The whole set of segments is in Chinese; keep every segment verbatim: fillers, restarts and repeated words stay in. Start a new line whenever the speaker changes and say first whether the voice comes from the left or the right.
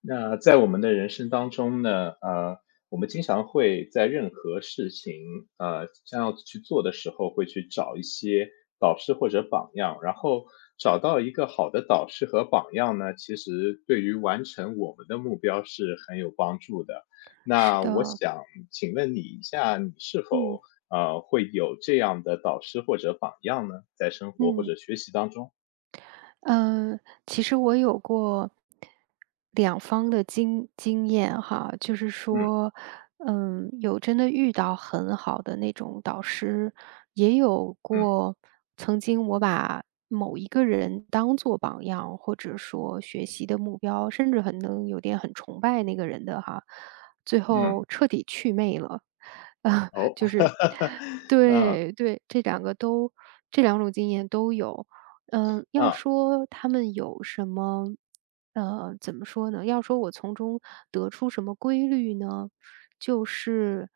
left: 那在我们的人生当中呢，呃，我们经常会在任何事情，呃，将要去做的时候，会去找一些导师或者榜样，然后找到一个好的导师和榜样呢，其实对于完成我们的目标是很有帮助的。
right: 是
left: 那我
right: 的，
left: 想请问你一下，你是否
right: 嗯
left: 呃会有这样的导师或者榜样呢？在生活或
right: 嗯。
left: 者学习当中？
right: 嗯，其实我有过两方的经经验哈，就是
left: 嗯
right: 说，嗯，有真的遇到很好的那种导师，也有
left: 嗯
right: 过曾经我把某一个人当做榜样，或者说学习的目标，甚至很能有点很崇拜那个人的哈，最
left: 嗯，
right: 后彻底祛魅了，啊，
left: 哦，
right: 就是
left: 嗯嗯。
right: 对对，这两个都这两种经验都有。呃，要
left: 啊
right: 说他们有什么，呃，怎么说呢？要说我从中得出什么规律呢？就是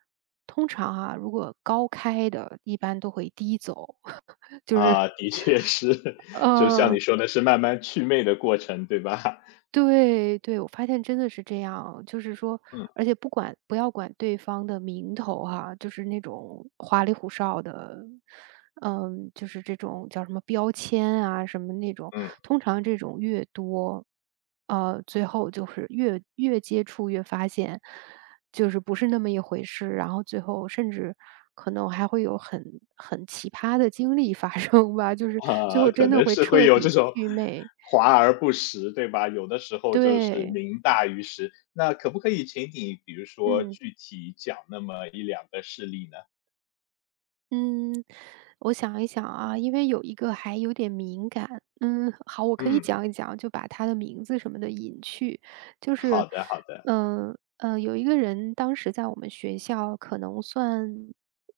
right: 通常啊，如果高开的，一般都会低走，就是
left: 啊，的确是，就像你
right: 呃，
left: 说的是慢慢祛魅的过程，对吧？
right: 对对，我发现真的是这样，就是说，
left: 嗯，
right: 而且不管不要管对方的名头哈，就是那种花里胡哨的，嗯，就是这种叫什么标签啊，什么那种，
left: 嗯，
right: 通常这种越多，呃，最后就是越越接触越发现，就是不是那么一回事，然后最后甚至可能还会有很很奇葩的经历发生吧，就是最
left: 啊，
right: 后
left: 可
right: 真的
left: 能
right: 会
left: 是会
right: 彻
left: 有这
right: 底
left: 种
right: 祛魅，
left: 华而不实，对吧？有的时候就是
right: 对，
left: 名大于实，那可不可以请你比如说
right: 嗯。
left: 具体讲那么一两个事例呢？
right: 嗯，我想一想啊，因为有一个还有点敏感，嗯，好，我可以
left: 嗯，
right: 讲一讲，就把他的名字什么的隐去。就
left: 好
right: 是，
left: 的好的，
right: 嗯嗯，呃有一个人当时在我们学校可能算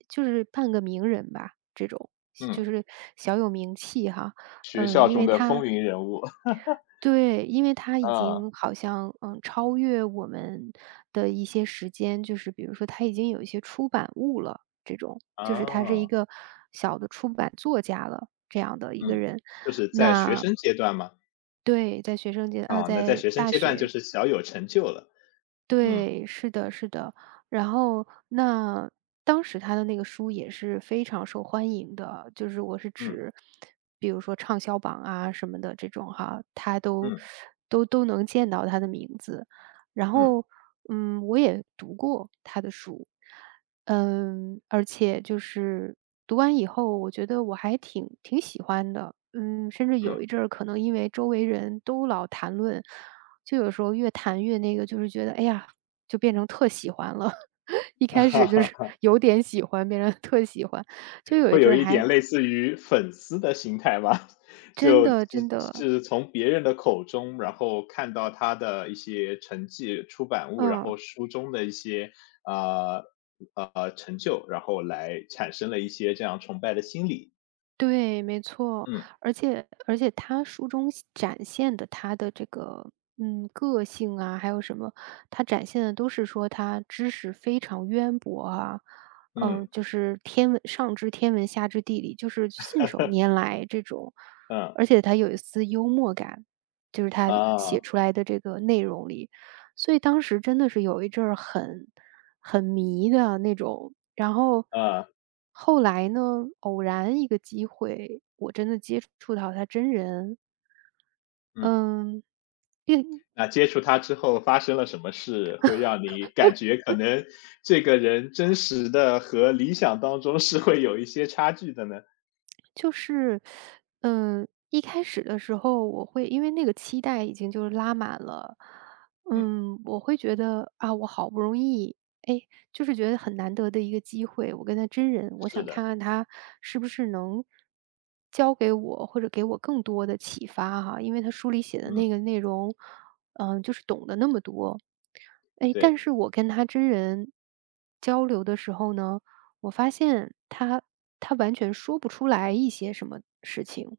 right: 就是半个名人吧，这种就
left: 嗯，
right: 是小有名气哈，
left: 学
right: 嗯，
left: 校
right: 因
left: 中
right: 为
left: 的风
right: 他
left: 云人物，
right: 对，因为他 已
left: 啊，
right: 经好像，嗯，超越我们的一些时间，就是比如说他已经有一些出版物了，这种，就是他是一
left: 啊，
right: 个小的出版作家了，这样的一个
left: 嗯，
right: 人。
left: 就是在学
right: 那
left: 生阶段嘛，
right: 对，在学生阶啊，
left: 啊，那在
right: 在
left: 学生
right: 大
left: 阶段就
right: 学
left: 是小有成就了，嗯，
right: 对，是的，是的。然后那当时他的那个书也是非常受欢迎的，就是我是
left: 嗯，
right: 指，比如说畅销榜啊什么的这种哈，他都
left: 嗯，
right: 都都能见到他的名字。然
left: 嗯，
right: 后，嗯，我也读过他的书，嗯，而且就是读完以后，我觉得我还挺挺喜欢的，嗯，甚至
left: 嗯。
right: 有一阵儿可能因为周围人都老谈论。就有时候越谈越那个，就是觉得，哎呀，就变成特喜欢了。一开始就
left: 啊，
right: 是 有点喜欢，变成特喜欢，就有一
left: 会有
right: 阵儿
left: 一
right: 还
left: 点类似于粉丝的心态吧，
right: 真
left: 就是
right: 的真的
left: 是从别人的口中，然后看到他的一些成绩、出版物，然
right: 嗯。
left: 后书中的一些呃呃成就，然后来产生了一些这样崇拜的心理。
right: 对，没错，
left: 嗯
right: 而且而且他书中写展现的他的这个，嗯，个性啊，还有什么，他展现的都是说他知识非常渊博啊，
left: 嗯
right: 嗯，就是天文上知天文下知地理，就是信手拈 来这种，
left: 嗯
right: 而且他有一丝幽默感，就是他写
left: 啊
right: 出来的这个内容里，所以当时真的是有一阵儿很很迷的那种。然后
left: 啊
right: 后来呢，偶然一个机会，我真的接触到他真人。
left: 嗯，
right: 嗯，另
left: 那接触他之后发生了什么事，会让你感觉可能这个人真实的和理想当中是会有一些差距的呢？
right: 就是，嗯，一开始的时候我会因为那个期待已经就是拉满了，
left: 嗯。
right: 嗯，我会觉得啊，我好不容易，哎，就是觉得很难得的一个机会，我跟他真人，我
left: 是
right: 想
left: 的，
right: 看看他是不是能教给我或者给我更多的启发哈，因为他书里写的
left: 嗯，
right: 那个内容，嗯，就是懂得那么多，哎，但
left: 对，
right: 是我跟他真人交流的时候呢。我发现他他完全说不出来一些什么事情，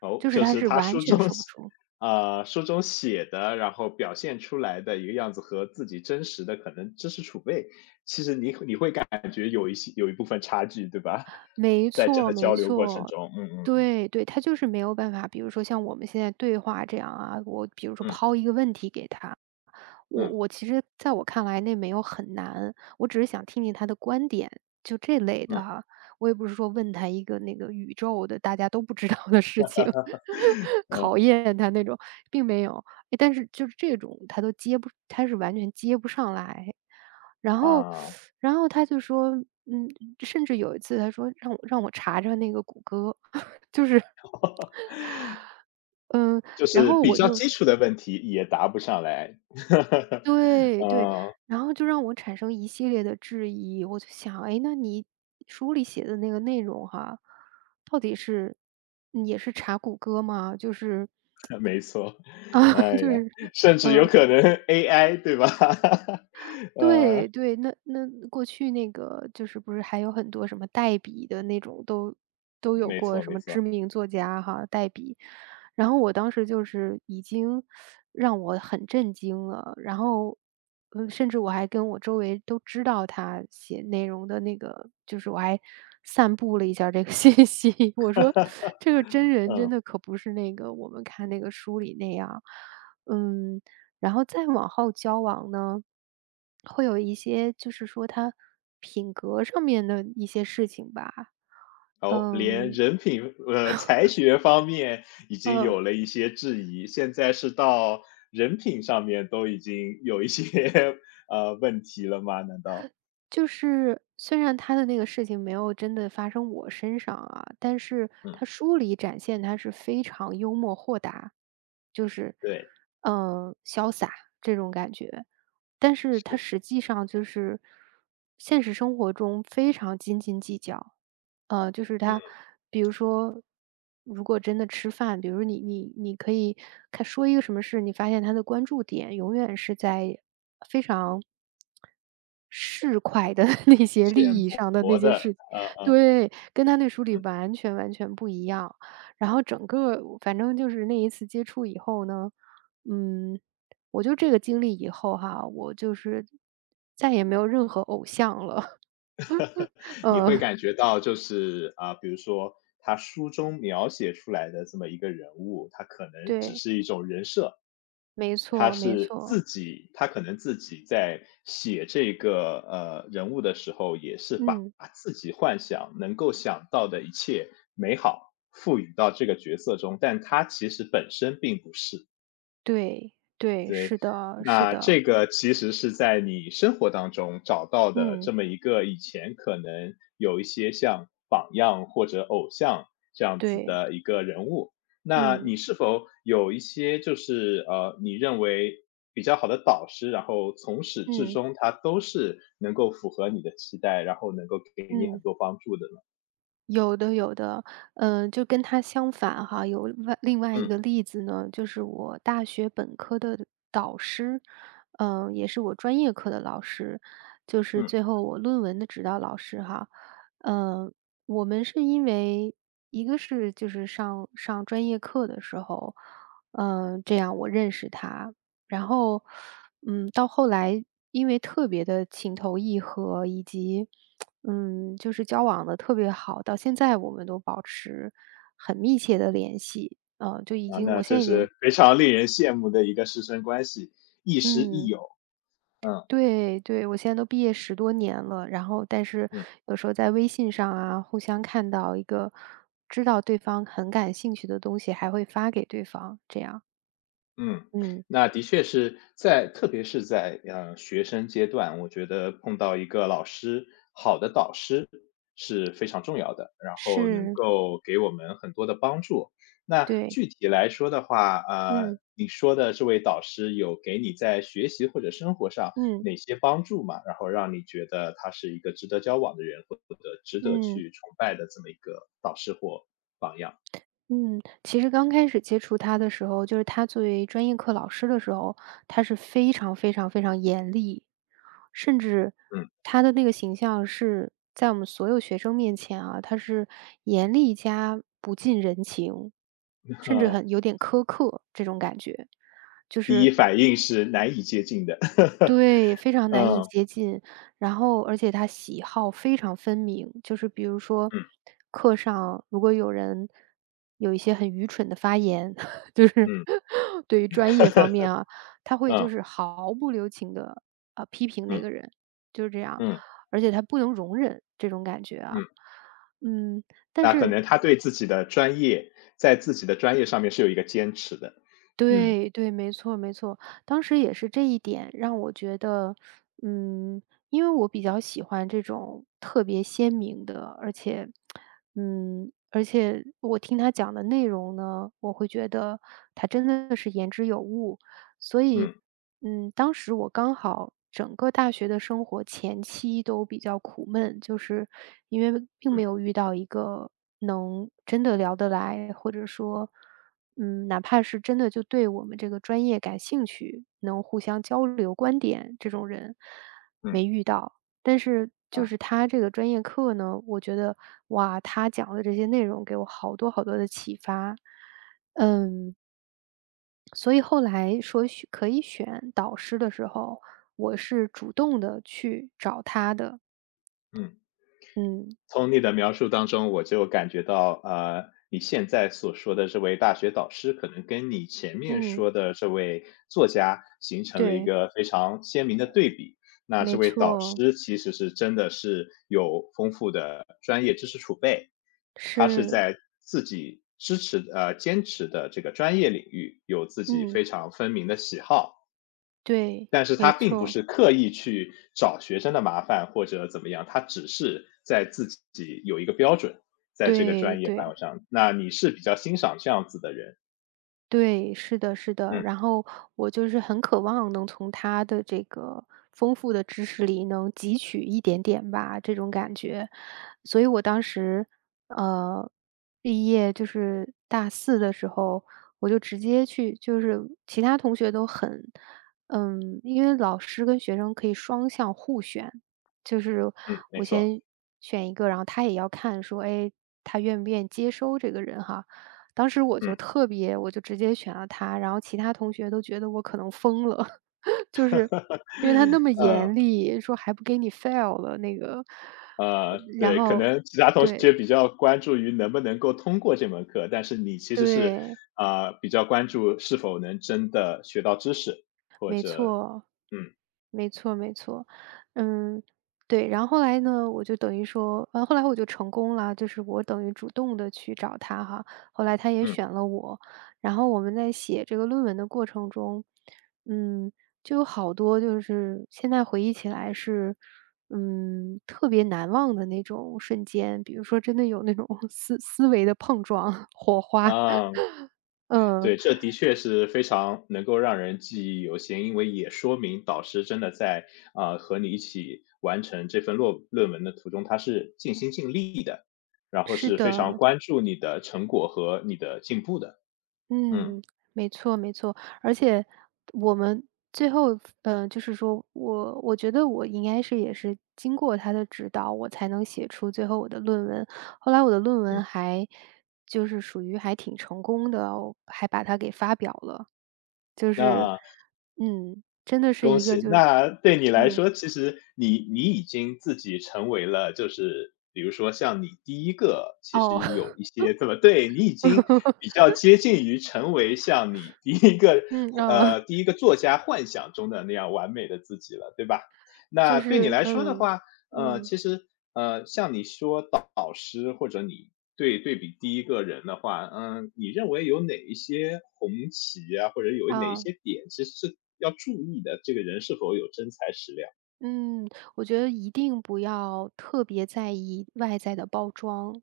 left: 哦，
right: 就是
left: 就
right: 他
left: 是
right: 是
left: 他
right: 完
left: 书
right: 全
left: 中
right: 说不出。
left: 呃，书中写的，然后表现出来的一个样子和自己真实的可能知识储备，其实你你会感觉有一些有一部分差距，对吧？
right: 没
left: 在真
right: 错
left: 的
right: 没
left: 交流过程
right: 错，
left: 中，嗯嗯
right: 对对，他就是没有办法，比如说像我们现在对话这样啊，我比如说
left: 嗯
right: 抛一个问题给他，
left: 嗯
right: 我
left: 嗯
right: 我其实在我看来那没有很难，我只是想听听他的观点，就这类
left: 嗯，
right: 的哈。我也不是说问他一个那个宇宙的大家都不知道的事情，
left: 嗯，嗯
right: 考验他那种，并没有。诶但是就是这种他都接不，他是完全接不上来。然后，
left: 啊，
right: 然后他就说，嗯，甚至有一次他说让我让我查查那个谷歌，就是，嗯，
left: 就
right: 然
left: 是
right: 后
left: 比
right: 我
left: 较
right: 就
left: 基础的问题也答不上来。
right: 对对，
left: 嗯，
right: 然后就让我产生一系列的质疑，我就想，哎，那你书里写的那个内容哈，到底是嗯也是查谷歌吗？就是
left: 没错，
right: 啊，
left: 哎
right: 就
left: 呀，
right: 是，
left: 甚至有
right: 嗯。
left: 可能 A I 对吧？呃。
right: 对对，那那过去那个就是不是还有很多什么代笔的那种都都有
left: 没
right: 过
left: 错，
right: 什
left: 没
right: 么知
left: 错，
right: 名作家哈，代笔。然后我当时就是已经让我很震惊了，然后，嗯，甚至我还跟我周围都知道他写内容的那个，就是我还散布了一下儿这个 信息，我说这个真人真
left: 嗯，
right: 的可不是那个我们看那个书里那样，嗯。然后再往后交往呢，会有一些就是说他品格上面的一些事情吧，
left: 哦，连
right: 嗯，
left: 人品呃才学方面已经
right: 嗯。
left: 有了一些质疑，现在是到人品上面都已经有一些 呃问题了吗？难道？
right: 就是虽然他的那个事情没有真的发生我身上啊，但是
left: 嗯，
right: 他书里展现他是非常幽默豁达，就是，
left: 对，
right: 嗯、呃潇洒这种感觉，但是他
left: 是，
right: 实际上就是现实生活中非常斤斤计较，呃，就是
left: 嗯，
right: 他，比如说，如果真的吃饭，比如你你你可以看说一个什么事，你发现他的关注点永远是在非常市侩的 那些利
left: 浅
right: 益上的
left: 薄
right: 那些
left: 的，
right: 事情
left: 呃呃，
right: 对，跟他那书里
left: 嗯，
right: 完全完全不一样。然后整个反正就是那一次接触以后呢，嗯，我就这个经历以后哈，我就是再也没有任何偶像了。
left: 你会
right: 呃，
left: 感觉到就是啊、比如说他书中描写出来的这么一个人物，他可能只
right: 对，
left: 是一种人设，
right: 没
left: 他
right: 错没
left: 是
right: 错，
left: 自己，他可能自己在写这个呃人物的时候，也是把
right: 嗯，
left: 自己幻想能够想到的一切美好赋予到这个角色中，但他其实本身并不是。
right: 对，对，
left: 对，
right: 是的是
left: 那
right: 的，
left: 这个其实是在你生活当中找到的
right: 嗯，
left: 这么一个以前可能有一些像榜样或者偶像这样子
right: 对，
left: 的一个人物。那
right: 嗯，
left: 你是否有一些就是呃，你认为比较好的导师，然后从始至
right: 嗯，
left: 终他都是能够符合你的期待，然后能够给你很
right: 嗯。
left: 多帮助的呢？
right: 有的有的，嗯，就跟他相反哈，有外另外一
left: 嗯
right: 个例子呢，就是我大学本科的导师，嗯，也是我专业课的老师，就是
left: 嗯，
right: 最后我论文的指导老师哈，嗯，我们是因为一个是就是上上专业课的时候，嗯，这样我认识他，然后，嗯，到后来因为特别的情投意合，以及嗯，就是交往的特别好，到现在我们都保持很密切的联系。呃，就已
left: 啊，
right: 经
left: 那
right: 我现
left: 这
right: 在已经
left: 是非常令人羡慕的一个师生关系，亦师亦
right: 嗯，
left: 友。嗯。
right: 对对，我现在都毕业十多年了，然后但是
left: 嗯
right: 有时候在微信上啊，互相看到一个知道对方很感兴趣的东西，还会发给对方，这样。
left: 嗯，
right: 嗯，
left: 那的确是在特别是在，呃，学生阶段，我觉得碰到一个老师，好的导师是非常重要的，然后能
right: 是，
left: 够给我们很多的帮助。那
right: 对，
left: 具体来说的话，呃，
right: 嗯，
left: 你说的这位导师有给你在学习或者生活上
right: 嗯，
left: 哪些帮助吗？然后让你觉得他是一个值得交往的人，或者值得
right: 嗯。
left: 去崇拜的这么一个导师或榜样？
right: 嗯，其实刚开始接触他的时候，就是他作为专业课老师的时候，他是非常非常非常严厉，甚至
left: 嗯。
right: 他的那个形象是在我们所有学生面前啊，他是严厉加不近人情，甚至很 有点苛刻这种感觉，就
left: 第一
right: 是
left: 反应是难以接近的。
right: 对，非常难以
left: 嗯
right: 接近。然后而且他喜好非常分明，就是比如说，
left: 嗯
right: 课上如果有人有一些很愚蠢的发言，就是
left: 嗯
right: 对于专业方面啊，他会就
left: 嗯
right: 是毫不留情的啊呃批评
left: 嗯
right: 那个人，就是这样，
left: 嗯
right: 而且他不能容忍这种感觉啊。
left: 嗯，
right: 嗯，但
left: 那可
right: 是
left: 能他对自己的专业，在自己的专业上面是有一个坚持的。嗯
right: 对对，没错没错。当时也是这一点让我觉得，嗯，因为我比较喜欢这种特别鲜明的，而且，嗯，而且我听他讲的内容呢，我会觉得他真的是言之有物，所以，
left: 嗯
right: 嗯，当时我刚好整个大学的生活前期都比较苦闷，就是因为并没
left: 嗯
right: 有遇到一个能真的聊得来，或者说，嗯，哪怕是真的就对我们这个专业感兴趣，能互相交流观点这种人
left: 嗯，
right: 没遇到。但是就
left: 啊，
right: 是他这个专业课呢，我觉得哇，他讲的这些内容给我好多好多的启发。嗯，所以后来说选可以选导师的时候，我是主动的去找他的。
left: 嗯。
right: 嗯，
left: 从你的描述当中，我就感觉到，呃，你现在所说的这位大学导师，可能跟你前面
right: 嗯，
left: 说的这位作家形成了一
right: 对，
left: 个非常鲜明的对比。那这
right: 没
left: 位导
right: 错，
left: 师其实是真的是有丰富的专业知识储备，他是
right: 是，
left: 在自己支持呃坚持的这个专业领域有自己
right: 嗯，
left: 非常分明的喜好，
right: 对，
left: 但是他
right: 没
left: 并不
right: 错，
left: 是刻意去找学生的麻烦或者怎么样，他只是在自己有一个标准，在这个
right: 对
left: 专业范围
right: 对。
left: 上。那你是比较欣赏这样子的人，
right: 对，是的，是的。
left: 嗯
right: 然后我就是很渴望能从他的这个丰富的知识里能汲取一点点吧，这种感觉。所以我当时，呃，毕业就是大四的时候，我就直接去，就是其他同学都很，嗯，因为老师跟学生可以双向互选，就是
left: 嗯，没
right: 我
left: 错，
right: 先选一个，然后他也要看说，哎，他愿不愿意接收这个人哈。当时我就
left: 嗯
right: 特别我就直接选了他，然后其他同学都觉得我可能疯了，就是因为他那么
left: 嗯
right: 严厉，说还不给你 fail 了那个，呃
left: 呃，
right: 然
left: 对，可
right: 后
left: 能其他同
right: 对
left: 学比较关注于能不能够通过这门课，但是你其实是
right: 对。
left: 啊、呃比较关注是否能真的学到知识，或
right: 没
left: 者
right: 错，
left: 嗯
right: 没错，没错，嗯，对。然后后来呢，我就等于说，呃，后来我就成功了，就是我等于主动的去找他哈，后来他也
left: 嗯
right: 选了我。然后我们在写这个论文的过程中，嗯，就有好多就是现在回忆起来是，嗯，特别难忘的那种瞬间，比如说真的有那种 思思维的碰撞、火花。
left: 啊。
right: 嗯，
left: 对，这的确是非常能够让人记忆犹新，因为也说明导师真的在，啊和你一起完成这份论论文的途中，他是尽心尽力的，然后
right: 是
left: 是非常
right: 的。
left: 关注你的成果和你的进步的。嗯，
right: 嗯，没错没错，而且我们最后，呃，就是说我我觉得我应该是也是经过他的指导，我才能写出最后我的论文。后来我的论文还就是属于还挺成功的哦，我还把它给发表了。就是，
left: 那
right: 嗯，真的是
left: 恭
right: 一个
left: 喜！
right: 就是，
left: 那对你来
right: 嗯，
left: 说，其实你你已经自己成为了，就是比如说像你第一个其
right: 哦，
left: 实有一些这么对，你已经比 较接近于成为像你第一个
right: 嗯，
left: 呃，
right: 啊，
left: 第一个作家幻想中的那样完美的自己了，对吧？
right: 就
left: 那对你
right: 是，
left: 来说的
right: 嗯，
left: 话，呃，
right: 嗯，
left: 其实，呃，像你说导导师或者你对对比第一个人的话，嗯，你认为有哪一些红旗啊，或者有哪一
right: 啊。
left: 些点其实是要注意的，这个人是否有真材实料？
right: 嗯，我觉得一定不要特别在意外在的包装。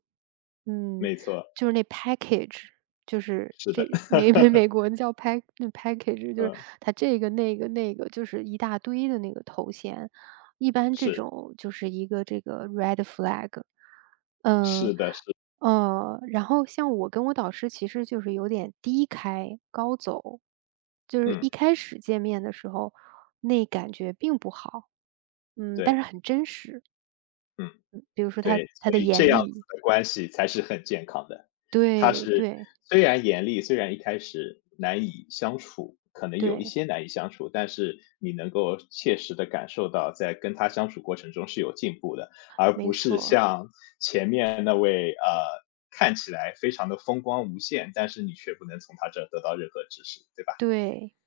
right: 嗯，
left: 没错，
right: 就是那 package，就是
left: 是的，
right: 这美美美 国人叫 pack 那 package，就是
left: 嗯，
right: 它这个那个那个，就是一大堆的那个头衔。一般这
left: 是，
right: 种就是一个这个 red flag。
left: 是
right: 嗯。
left: 的，是，
right: 呃，然后像我跟我导师其实就是有点低开高走，就是
left: 嗯，
right: 一开始见面的时候，那感觉并不好，嗯，但是
left: 对，
right: 很真实，
left: 嗯。
right: 嗯，比如说他
left: 对，
right: 他
left: 所
right: 的
left: 以这
right: 严
left: 样子
right: 厉，
left: 的关系才是很健康的。他
right: 对
left: 是
right: 对
left: 虽然严厉，虽然一开始难以相处，可能有一
right: 对，
left: 些难以相处，但是你能够切实的感受到，在跟他相处过程中是有进步的，而
right: 没
left: 不是
right: 错，
left: 像前面那位，呃，看起来非常的风光无限，但是你却不能从他这儿得到任何知识，对吧？
right: 对。